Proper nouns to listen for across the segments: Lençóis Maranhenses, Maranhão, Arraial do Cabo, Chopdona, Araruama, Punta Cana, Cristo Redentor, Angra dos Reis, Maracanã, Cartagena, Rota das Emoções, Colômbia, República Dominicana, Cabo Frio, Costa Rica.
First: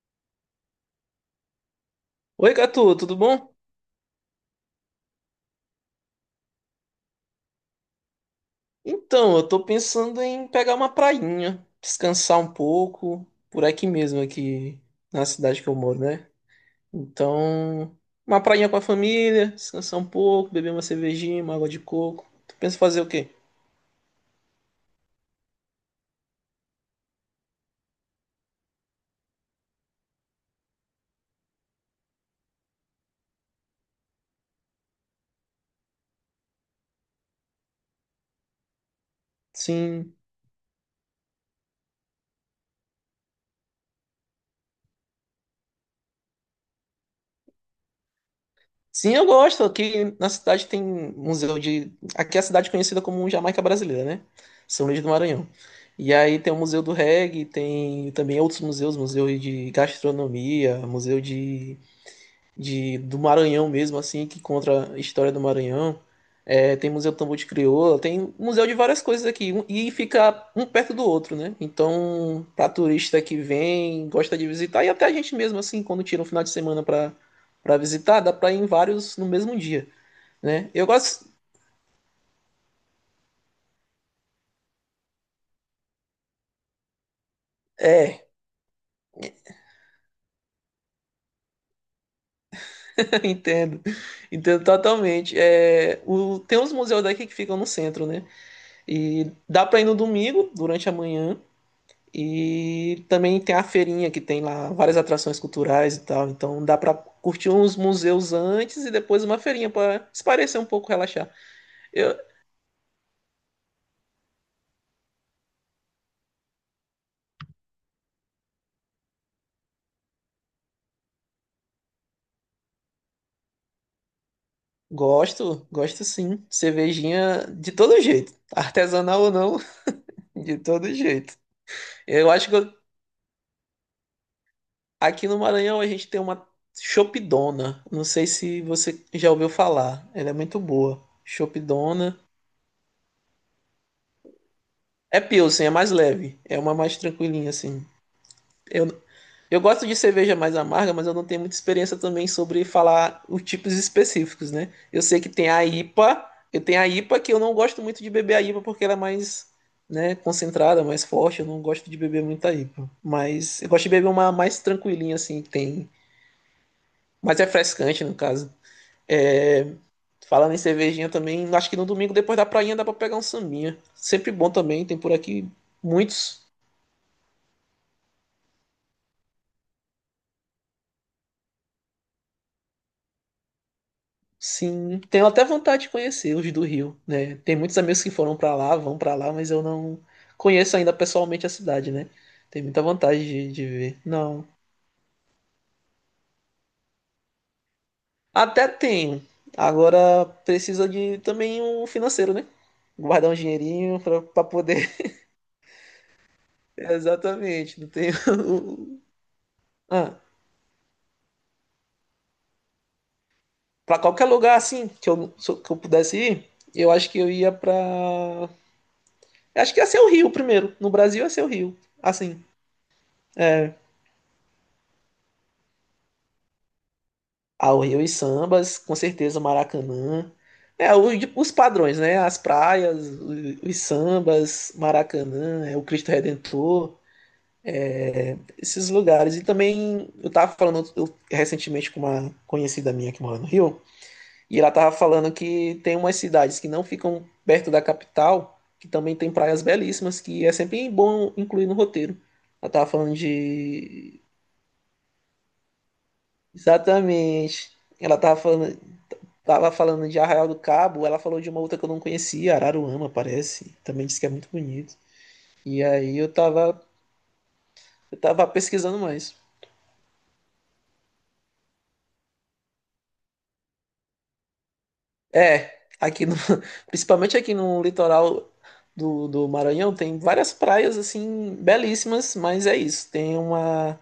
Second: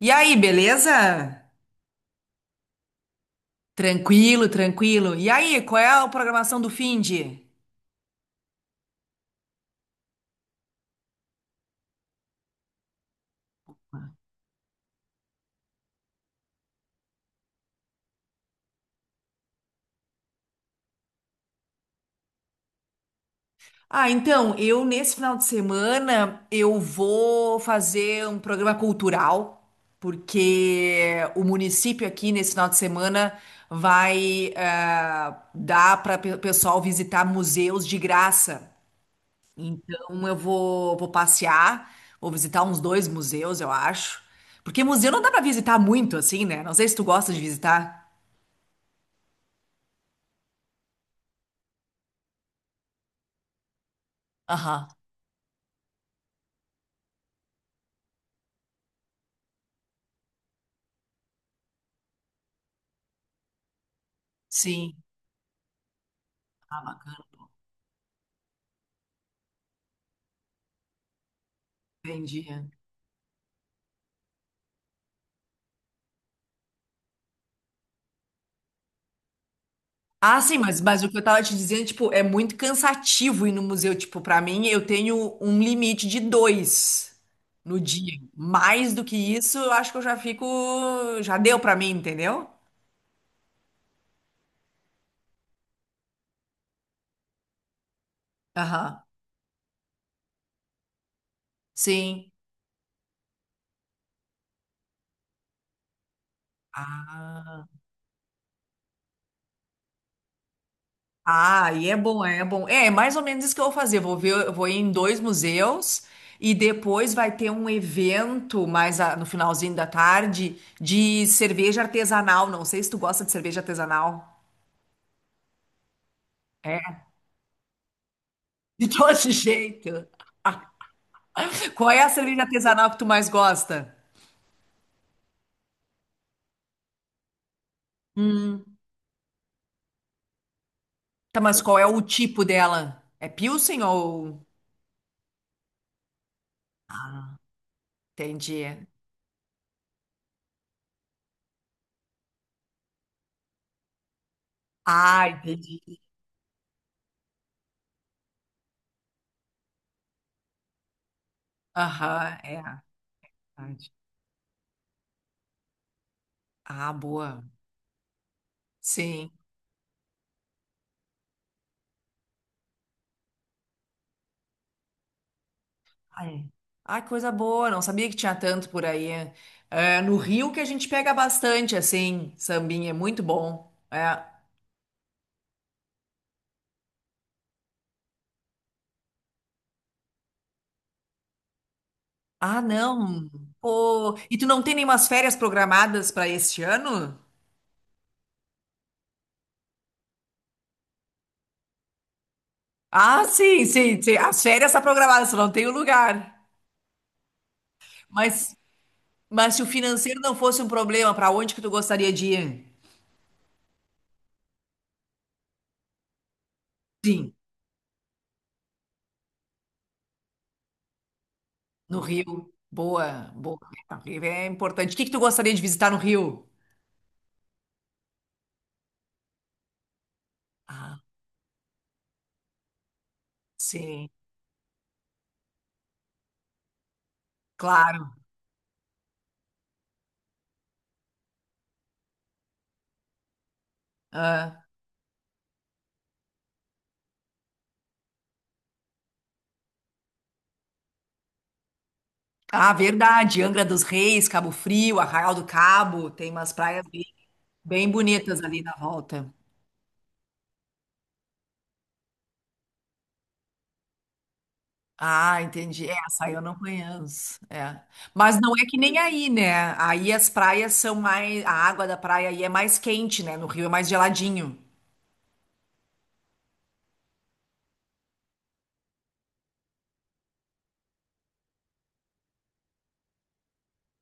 E aí, beleza? Oi, Gatu, tudo bom? Tranquilo, tranquilo. E aí, qual é a programação do finde? Então, eu tô pensando em pegar uma prainha, descansar um pouco, por aqui mesmo, aqui na cidade que eu moro, né? Então, uma prainha com a família, descansar um pouco, beber uma cervejinha, uma água de coco. Tu pensa em fazer o quê? Ah, então, eu nesse final de semana eu vou fazer um programa cultural, porque o município aqui nesse final de semana vai dar para o pessoal visitar museus de graça. Sim. Então eu vou passear, vou visitar uns dois museus, eu acho. Porque museu não dá para visitar muito assim, né? Não sei se tu gosta de visitar. Sim, eu gosto. Aqui na cidade tem museu de. Aqui é a cidade conhecida como Jamaica Brasileira, né? São Aham. Luís do Maranhão. E aí tem o Museu do Reggae, tem também outros museus, museu de gastronomia, museu de do Maranhão mesmo, assim, que conta Sim. a história do Maranhão. É, Ah, tem Museu do Tambor bacana, de Crioula, tem museu de várias coisas aqui, e fica um perto do outro, né? Então, entendi. para turista que vem, gosta de visitar, e até a gente mesmo, assim, quando tira um final de semana para visitar, dá para ir em vários no mesmo dia, Ah, sim, né? mas, Eu mas o que eu gosto. tava te dizendo, tipo, é muito cansativo ir no museu. Tipo, pra mim, eu tenho um limite de dois no dia. É, Mais do que isso, eu acho que eu já fico. Já deu pra mim, entendeu? entendo. Entendo totalmente. É, tem uns museus daqui que ficam no centro, né? Aham. E dá para ir no domingo, durante a manhã. Sim. E também tem a feirinha que tem lá várias atrações culturais e tal. Então dá pra curtir Ah. uns museus antes e depois uma feirinha pra se parecer um pouco, relaxar. Ah, e é Eu bom, é bom. É mais ou menos isso que eu vou fazer. Vou ver, eu vou ir em dois museus e depois vai ter um evento mais no finalzinho da tarde de cerveja artesanal. Não sei se tu gosta de cerveja artesanal. gosto, gosto sim. É, Cervejinha de todo jeito, de todo artesanal ou não, jeito. de todo jeito. Qual é a Eu cerveja acho que eu- artesanal que tu mais gosta? Aqui no Maranhão a gente tem uma Chopdona. Não sei se Hum. você já ouviu falar. Ela é muito boa. Tá, mas qual é o Chopdona. tipo dela? É Pilsen ou... É Pilsen, é mais leve. É uma mais tranquilinha assim. Entendi. Eu, Eu gosto de cerveja mais amarga, mas eu não tenho muita experiência também sobre falar os tipos específicos, né? Eu sei Ah, que tem a entendi. IPA, eu tenho a IPA que eu não gosto muito de beber a IPA porque ela é mais, né, concentrada, mais forte, eu não gosto de beber Aham, muita é. IPA. Mas eu gosto de Verdade. beber uma mais tranquilinha assim, que tem, Ah, mais boa. refrescante no caso. Sim. É, falando em cervejinha também, acho que no domingo depois da prainha dá pra pegar um sambinha. Sempre bom também, tem por aqui Ah, muitos. é. Ah, que coisa boa, não sabia que tinha tanto por aí. É, no Rio que a gente pega bastante, assim, sambinha, é muito bom. É. Sim, tenho até vontade de conhecer os do Rio, né? Tem muitos amigos que foram pra lá, vão pra lá, mas eu não conheço ainda pessoalmente a cidade, né? Ah, Tenho muita vontade não. de ver. Pô, e tu Não. não tem nenhumas férias programadas para este ano? Até tenho. Agora precisa de também um financeiro, né? Ah, Guardar um sim, sim, dinheirinho sim. pra, As pra férias estão poder. programadas, só não tem o lugar. Exatamente. Não tenho. Mas, mas se o financeiro Ah, não fosse um problema, para onde que tu gostaria de ir? pra qualquer lugar assim que que eu pudesse ir, eu acho que eu Sim, ia pra. Acho que ia ser o Rio primeiro. No Brasil ia ser o Rio. no Assim. Rio. Boa, boa. É. O Rio é importante. O que que tu gostaria de visitar no Rio? Ao Rio e sambas, com certeza o Maracanã. É, Ah, os padrões, né? As praias, os sim, sambas, Maracanã, é, o Cristo Redentor, claro. esses lugares. E também eu tava falando recentemente com uma conhecida minha que mora no Rio, e Ah. ela tava falando que tem umas cidades que não ficam perto da capital, que também tem praias belíssimas, que é sempre bom incluir no roteiro. Ela Ah, tava falando verdade. Angra dos de. Reis, Cabo Frio, Arraial do Cabo, tem umas praias bem, Exatamente. bem Ela tava bonitas ali na falando volta. Tava falando de Arraial do Cabo, ela falou de uma outra que eu não conhecia, Araruama, parece. Também disse que é muito bonito. Ah, E entendi. É, aí essa eu não conheço. É. eu Mas tava não é que nem pesquisando aí, mais. né? Aí as praias são mais. A água da praia aí é mais quente, né? No Rio é mais geladinho. É, aqui no, principalmente aqui no litoral do Maranhão tem várias praias assim belíssimas, mas é isso.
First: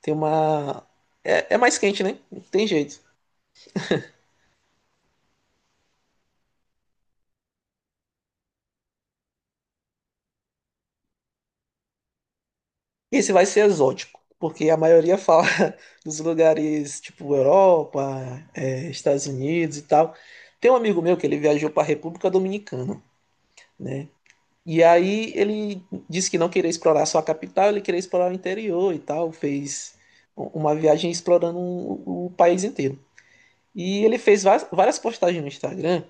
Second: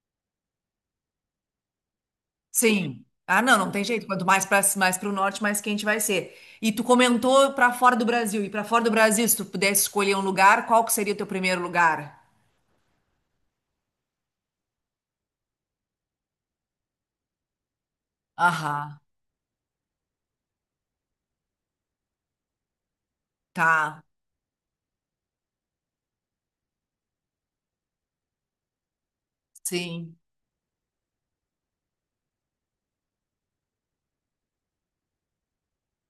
tem uma, é mais quente, né? Não tem jeito. Sim. Ah, não, não tem jeito. Quanto mais para o norte, mais quente vai ser. E tu comentou para fora do Brasil. E para fora do Brasil, se tu pudesse escolher um lugar, qual que seria o teu primeiro lugar? Esse vai ser exótico, porque a maioria fala dos lugares tipo Europa, Aham, Estados Unidos e tal. Tem um amigo meu que ele viajou para a República Dominicana, tá. né? E aí ele disse que não queria explorar só a capital, ele queria explorar o interior e tal. Fez Sim. Uma viagem explorando o país inteiro. E ele fez várias postagens no Instagram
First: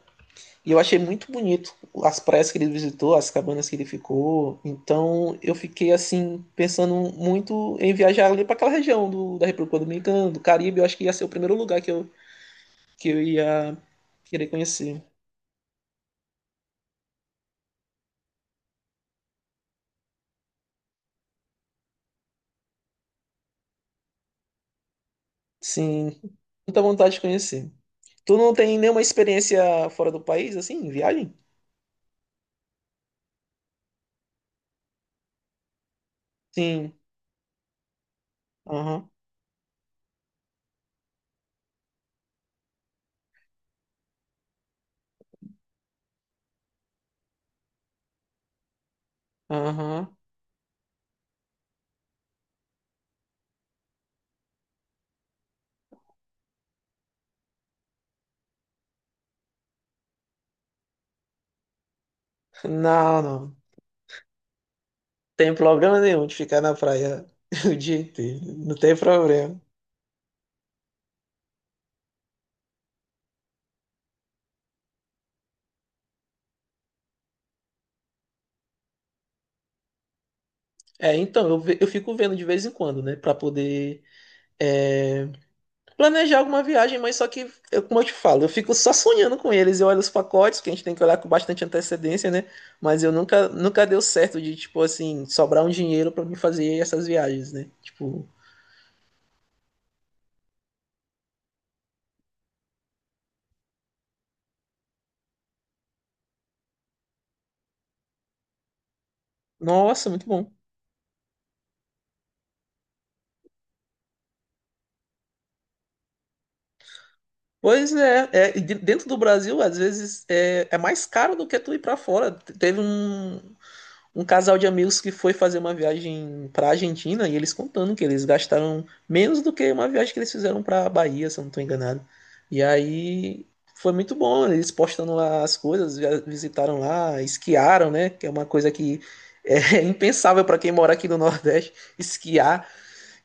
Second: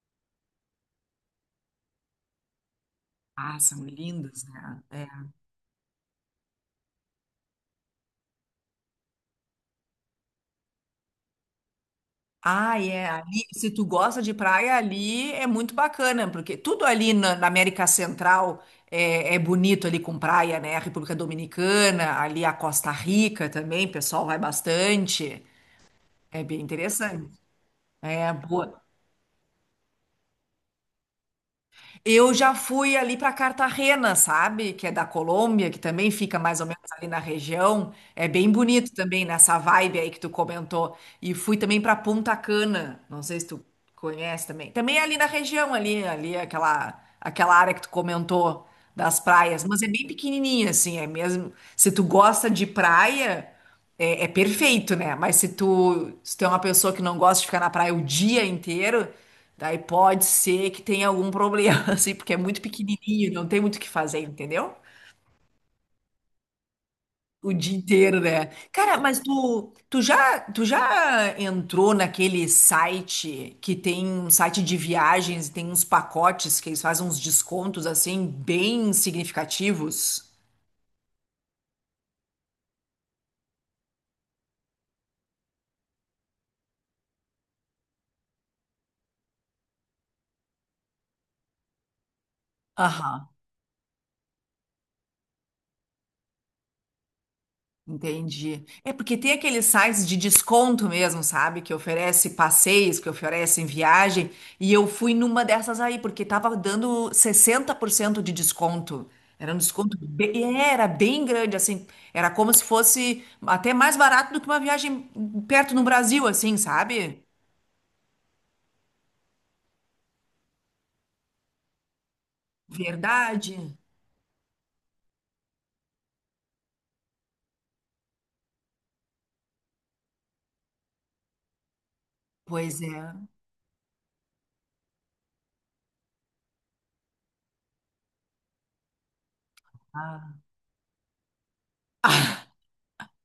e eu achei muito bonito as praias que ele visitou, as Ah, cabanas que ele são lindos, ficou. né? É. Então eu fiquei assim, pensando muito em viajar ali para aquela região do, da República Dominicana, do Caribe. Eu acho que ia ser o primeiro lugar Ah, é. que eu Ali, se ia tu gosta de querer praia, conhecer. ali é muito bacana, porque tudo ali na, América Central é bonito ali com praia, né? A República Dominicana, ali a Costa Rica também, o pessoal vai bastante. Sim, É bem muita vontade de interessante. conhecer. É Tu não tem boa. nenhuma experiência fora do país, assim, em viagem? Eu já fui ali para Cartagena, sabe? Que é da Colômbia, que também fica mais ou menos Sim. ali na região. É bem bonito Aham, também nessa vibe aí que tu comentou. E fui também para Punta Cana. Não sei se tu conhece também. Também é ali na região ali aquela área que tu comentou das praias, mas é bem aham. pequenininha assim, é mesmo. Se tu gosta de praia, é perfeito, né? Mas se tu é uma pessoa que não gosta de ficar na praia o dia inteiro, daí pode ser que tenha algum problema, assim, porque é muito Não, pequenininho, não não. tem muito o que fazer, entendeu? Tem problema nenhum de ficar na praia O o dia dia inteiro, inteiro. né? Não tem Cara, mas problema. tu, tu já entrou naquele site que tem um site de viagens e tem uns pacotes que eles fazem uns descontos, assim, bem significativos? É, então, eu fico vendo de vez em quando, né? Pra poder é, planejar alguma viagem, mas só que, como eu te falo, eu fico só sonhando com eles. Eu olho os pacotes, que a gente tem que olhar com bastante antecedência, né? Mas eu Aham. nunca, nunca deu certo de, tipo assim, sobrar um dinheiro pra mim fazer essas viagens, né? Tipo, Entendi. É porque tem aqueles sites de desconto mesmo, sabe? Que oferece passeios, que oferecem viagem. E eu fui numa dessas aí, porque tava dando 60% de desconto. Era um desconto nossa, muito bom. bem, era bem grande, assim. Era como se fosse até mais barato do que uma viagem perto no Brasil, assim, sabe? Pois é, é, e dentro do Brasil, às vezes, é, é mais caro do que tu ir pra fora. Teve um, Verdade. um casal de amigos que foi fazer uma viagem para a Argentina e eles contando que eles gastaram menos do que uma viagem que eles fizeram para a Bahia, se eu não estou enganado. E Pois é. aí foi muito bom, eles postando lá as coisas, visitaram lá, esquiaram, né? Que é uma coisa que é Ah. impensável para quem mora aqui no Nordeste, esquiar.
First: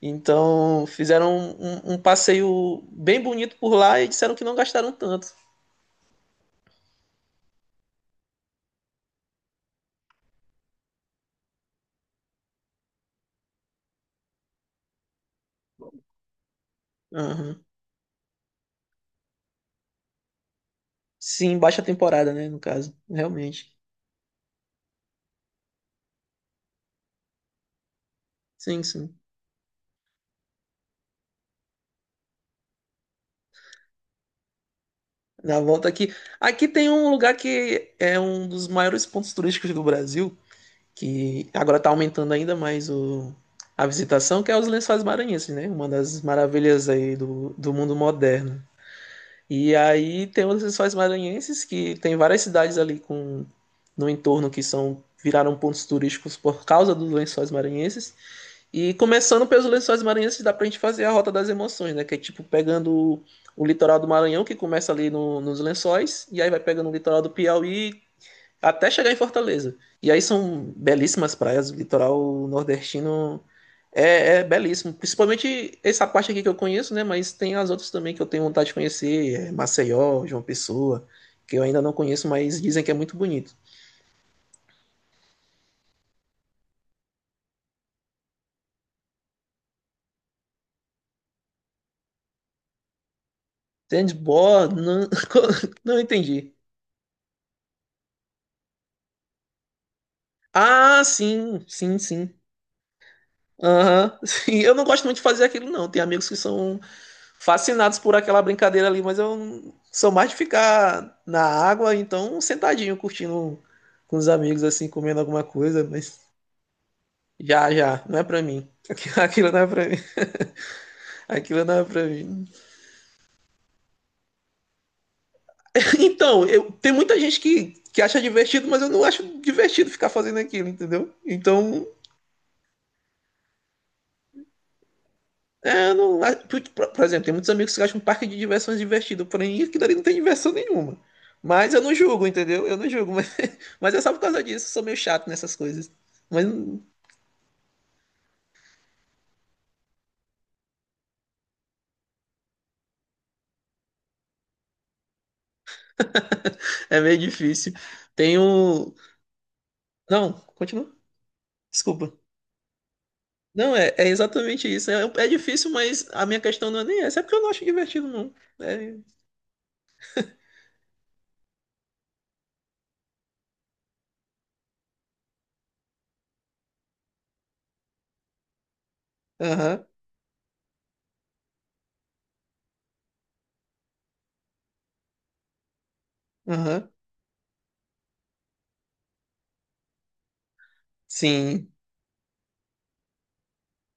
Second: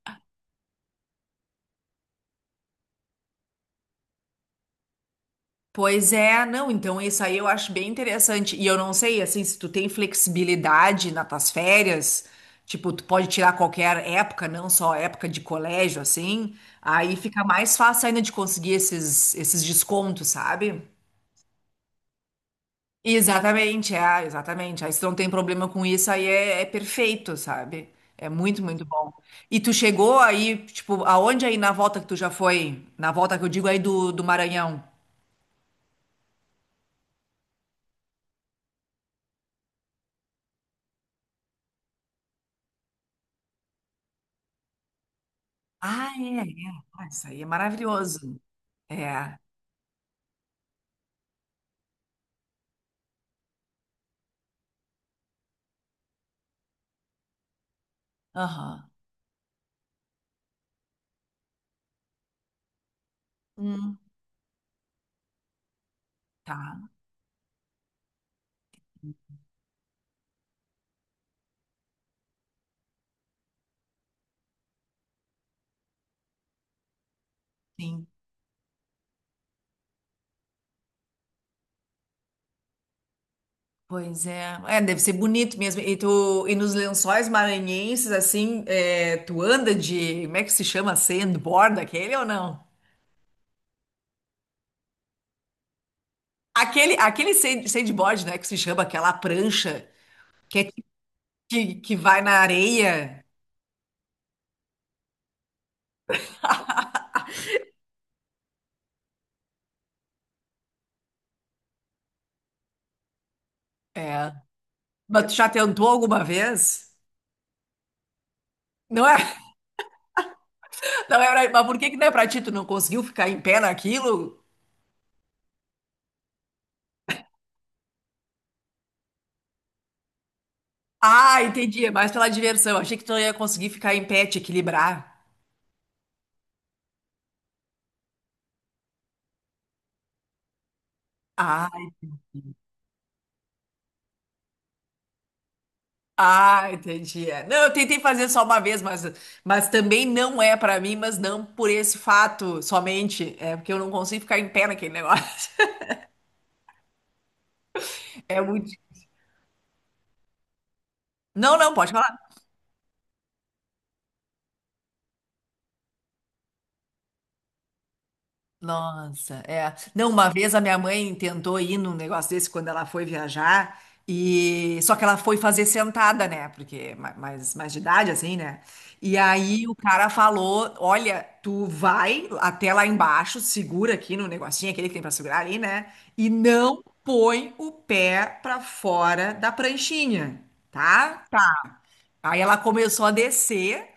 Então fizeram um, um passeio bem bonito por lá e disseram que não gastaram tanto. Pois é, não, então isso aí eu acho bem interessante. E eu não sei, assim, se tu tem flexibilidade nas tuas férias, tipo, tu pode tirar qualquer época, não só época de colégio, assim, aí fica Aham. mais fácil ainda de conseguir esses descontos, sabe? Sim, baixa temporada, né? No caso, realmente. Exatamente, é, exatamente. Aí se não tem problema com isso, aí é perfeito, sabe? É muito, muito Sim, bom. sim. E tu chegou aí, tipo, aonde aí na volta que tu já foi? Na volta que eu digo aí do, Maranhão? Na volta aqui. Aqui tem um lugar que é um dos maiores pontos turísticos do Brasil, que agora está aumentando ainda mais a visitação, que é os Lençóis Maranhenses, né? Uma Ah, das é. maravilhas Ah, aí isso aí é do mundo maravilhoso. moderno. É. E aí tem os Lençóis Maranhenses, que tem várias cidades ali no entorno que são viraram pontos turísticos por causa dos Lençóis Maranhenses. Aham. E começando pelos Lençóis Maranhenses, dá pra gente fazer a Rota das Emoções, né? Que é tipo pegando o Hum, litoral do Maranhão, que começa ali nos Lençóis, e aí vai pegando tá, o litoral do Piauí até chegar em Fortaleza. E aí são belíssimas praias, o litoral nordestino é belíssimo. Principalmente essa parte aqui que eu conheço, né? Mas tem as outras sim. também que eu tenho vontade de conhecer, é Maceió, João Pessoa, que eu ainda não conheço, mas dizem que é muito bonito. Pois é. É, deve ser bonito mesmo. E, e nos Lençóis Maranhenses, assim, tu anda de. Como é que se chama? Sandboard, aquele ou não? Sandboard, não, não entendi. Aquele sandboard, né? Que se chama aquela prancha que, é, ti- Ah, sim, que sim, vai sim. na areia. Aham, sim. Eu não gosto muito de fazer aquilo, não. Tem amigos que são fascinados por aquela brincadeira ali, mas eu não- sou mais de ficar na água, então sentadinho, curtindo com os É. amigos, assim, comendo Mas tu alguma já coisa, tentou mas alguma vez? já, já, não é pra mim. Não é? Aquilo não é pra mim. Não é, Aquilo mas por não é que que pra não é pra ti? mim. Tu não conseguiu ficar em pé naquilo? Então, eu, tem muita gente que acha divertido, mas eu não acho divertido ficar fazendo aquilo, entendeu? Ah, entendi. Então, É mais pela diversão. Achei que tu não ia conseguir ficar em pé, te equilibrar. é, não, por exemplo, tem muitos amigos que acham um parque de diversões divertido, porém aquilo ali não tem diversão nenhuma. Ah, Mas eu não julgo, entendeu? Eu não julgo, mas, mas é só por causa disso, eu sou meio chato nessas coisas. Mas ah, não- entendi. É. Não, eu tentei fazer só uma vez, mas também não é pra mim, mas não por esse fato somente. É porque eu não consigo ficar em pé naquele negócio. É meio difícil. Tem É muito. um. Não, continua. Não, não, pode Desculpa. falar. Não, é exatamente isso. É difícil, mas a minha questão não é nem essa, é porque eu não acho divertido, não. É. Nossa, é. Não, uma vez a minha mãe tentou ir num negócio desse quando ela foi viajar, e só que ela foi fazer sentada, né? Porque é mais de idade, assim, né? E aí o Aham, cara falou: Olha, tu vai até lá embaixo, segura aqui no negocinho, aquele que tem pra segurar ali, né? E não aham. põe o pé pra fora da pranchinha, tá? Sim. Aí ela começou a descer,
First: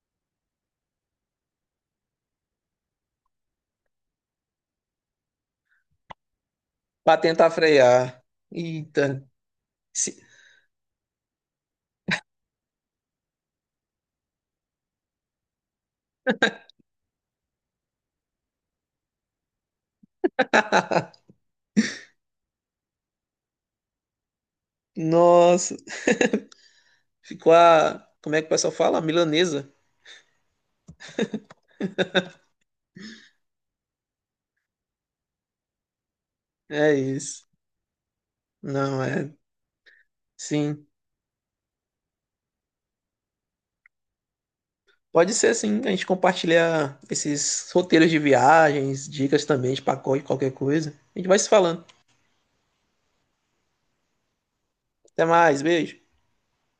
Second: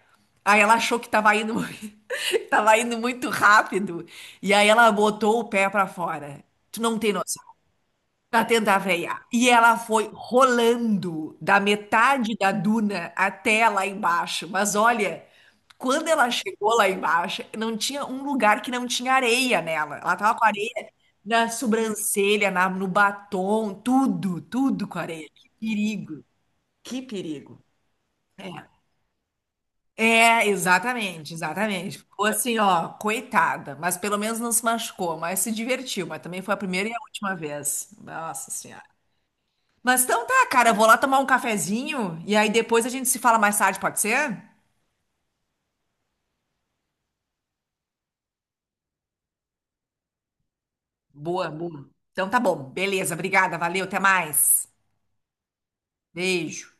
aí ela achou que tava indo, tava indo muito rápido, e aí ela botou o pé pra fora. Tu não tem Pra noção. tentar frear. Pra tentar Eita. frear. E ela foi Se- rolando da metade da duna até lá embaixo. Mas olha, quando ela chegou lá embaixo, não tinha um lugar que não tinha areia nela. Ela tava com areia na sobrancelha, no batom, tudo, tudo com areia. Que Nossa. perigo, que Ficou perigo. a. Como é que o É. pessoal fala? A milanesa. Exatamente, exatamente. Ficou assim, ó, coitada, mas pelo menos não se machucou, mas se divertiu, mas também foi a primeira e É a última isso. vez. Nossa Senhora. Não, é. Mas então tá, cara, eu vou Sim. lá tomar um cafezinho e aí depois a gente se fala mais tarde, pode ser? Pode ser sim, a gente compartilhar esses roteiros de viagens, dicas também de pacote, qualquer coisa. A gente vai se Boa, falando. boa. Então tá bom, beleza, obrigada, valeu, até mais. Até mais, beijo. Beijo.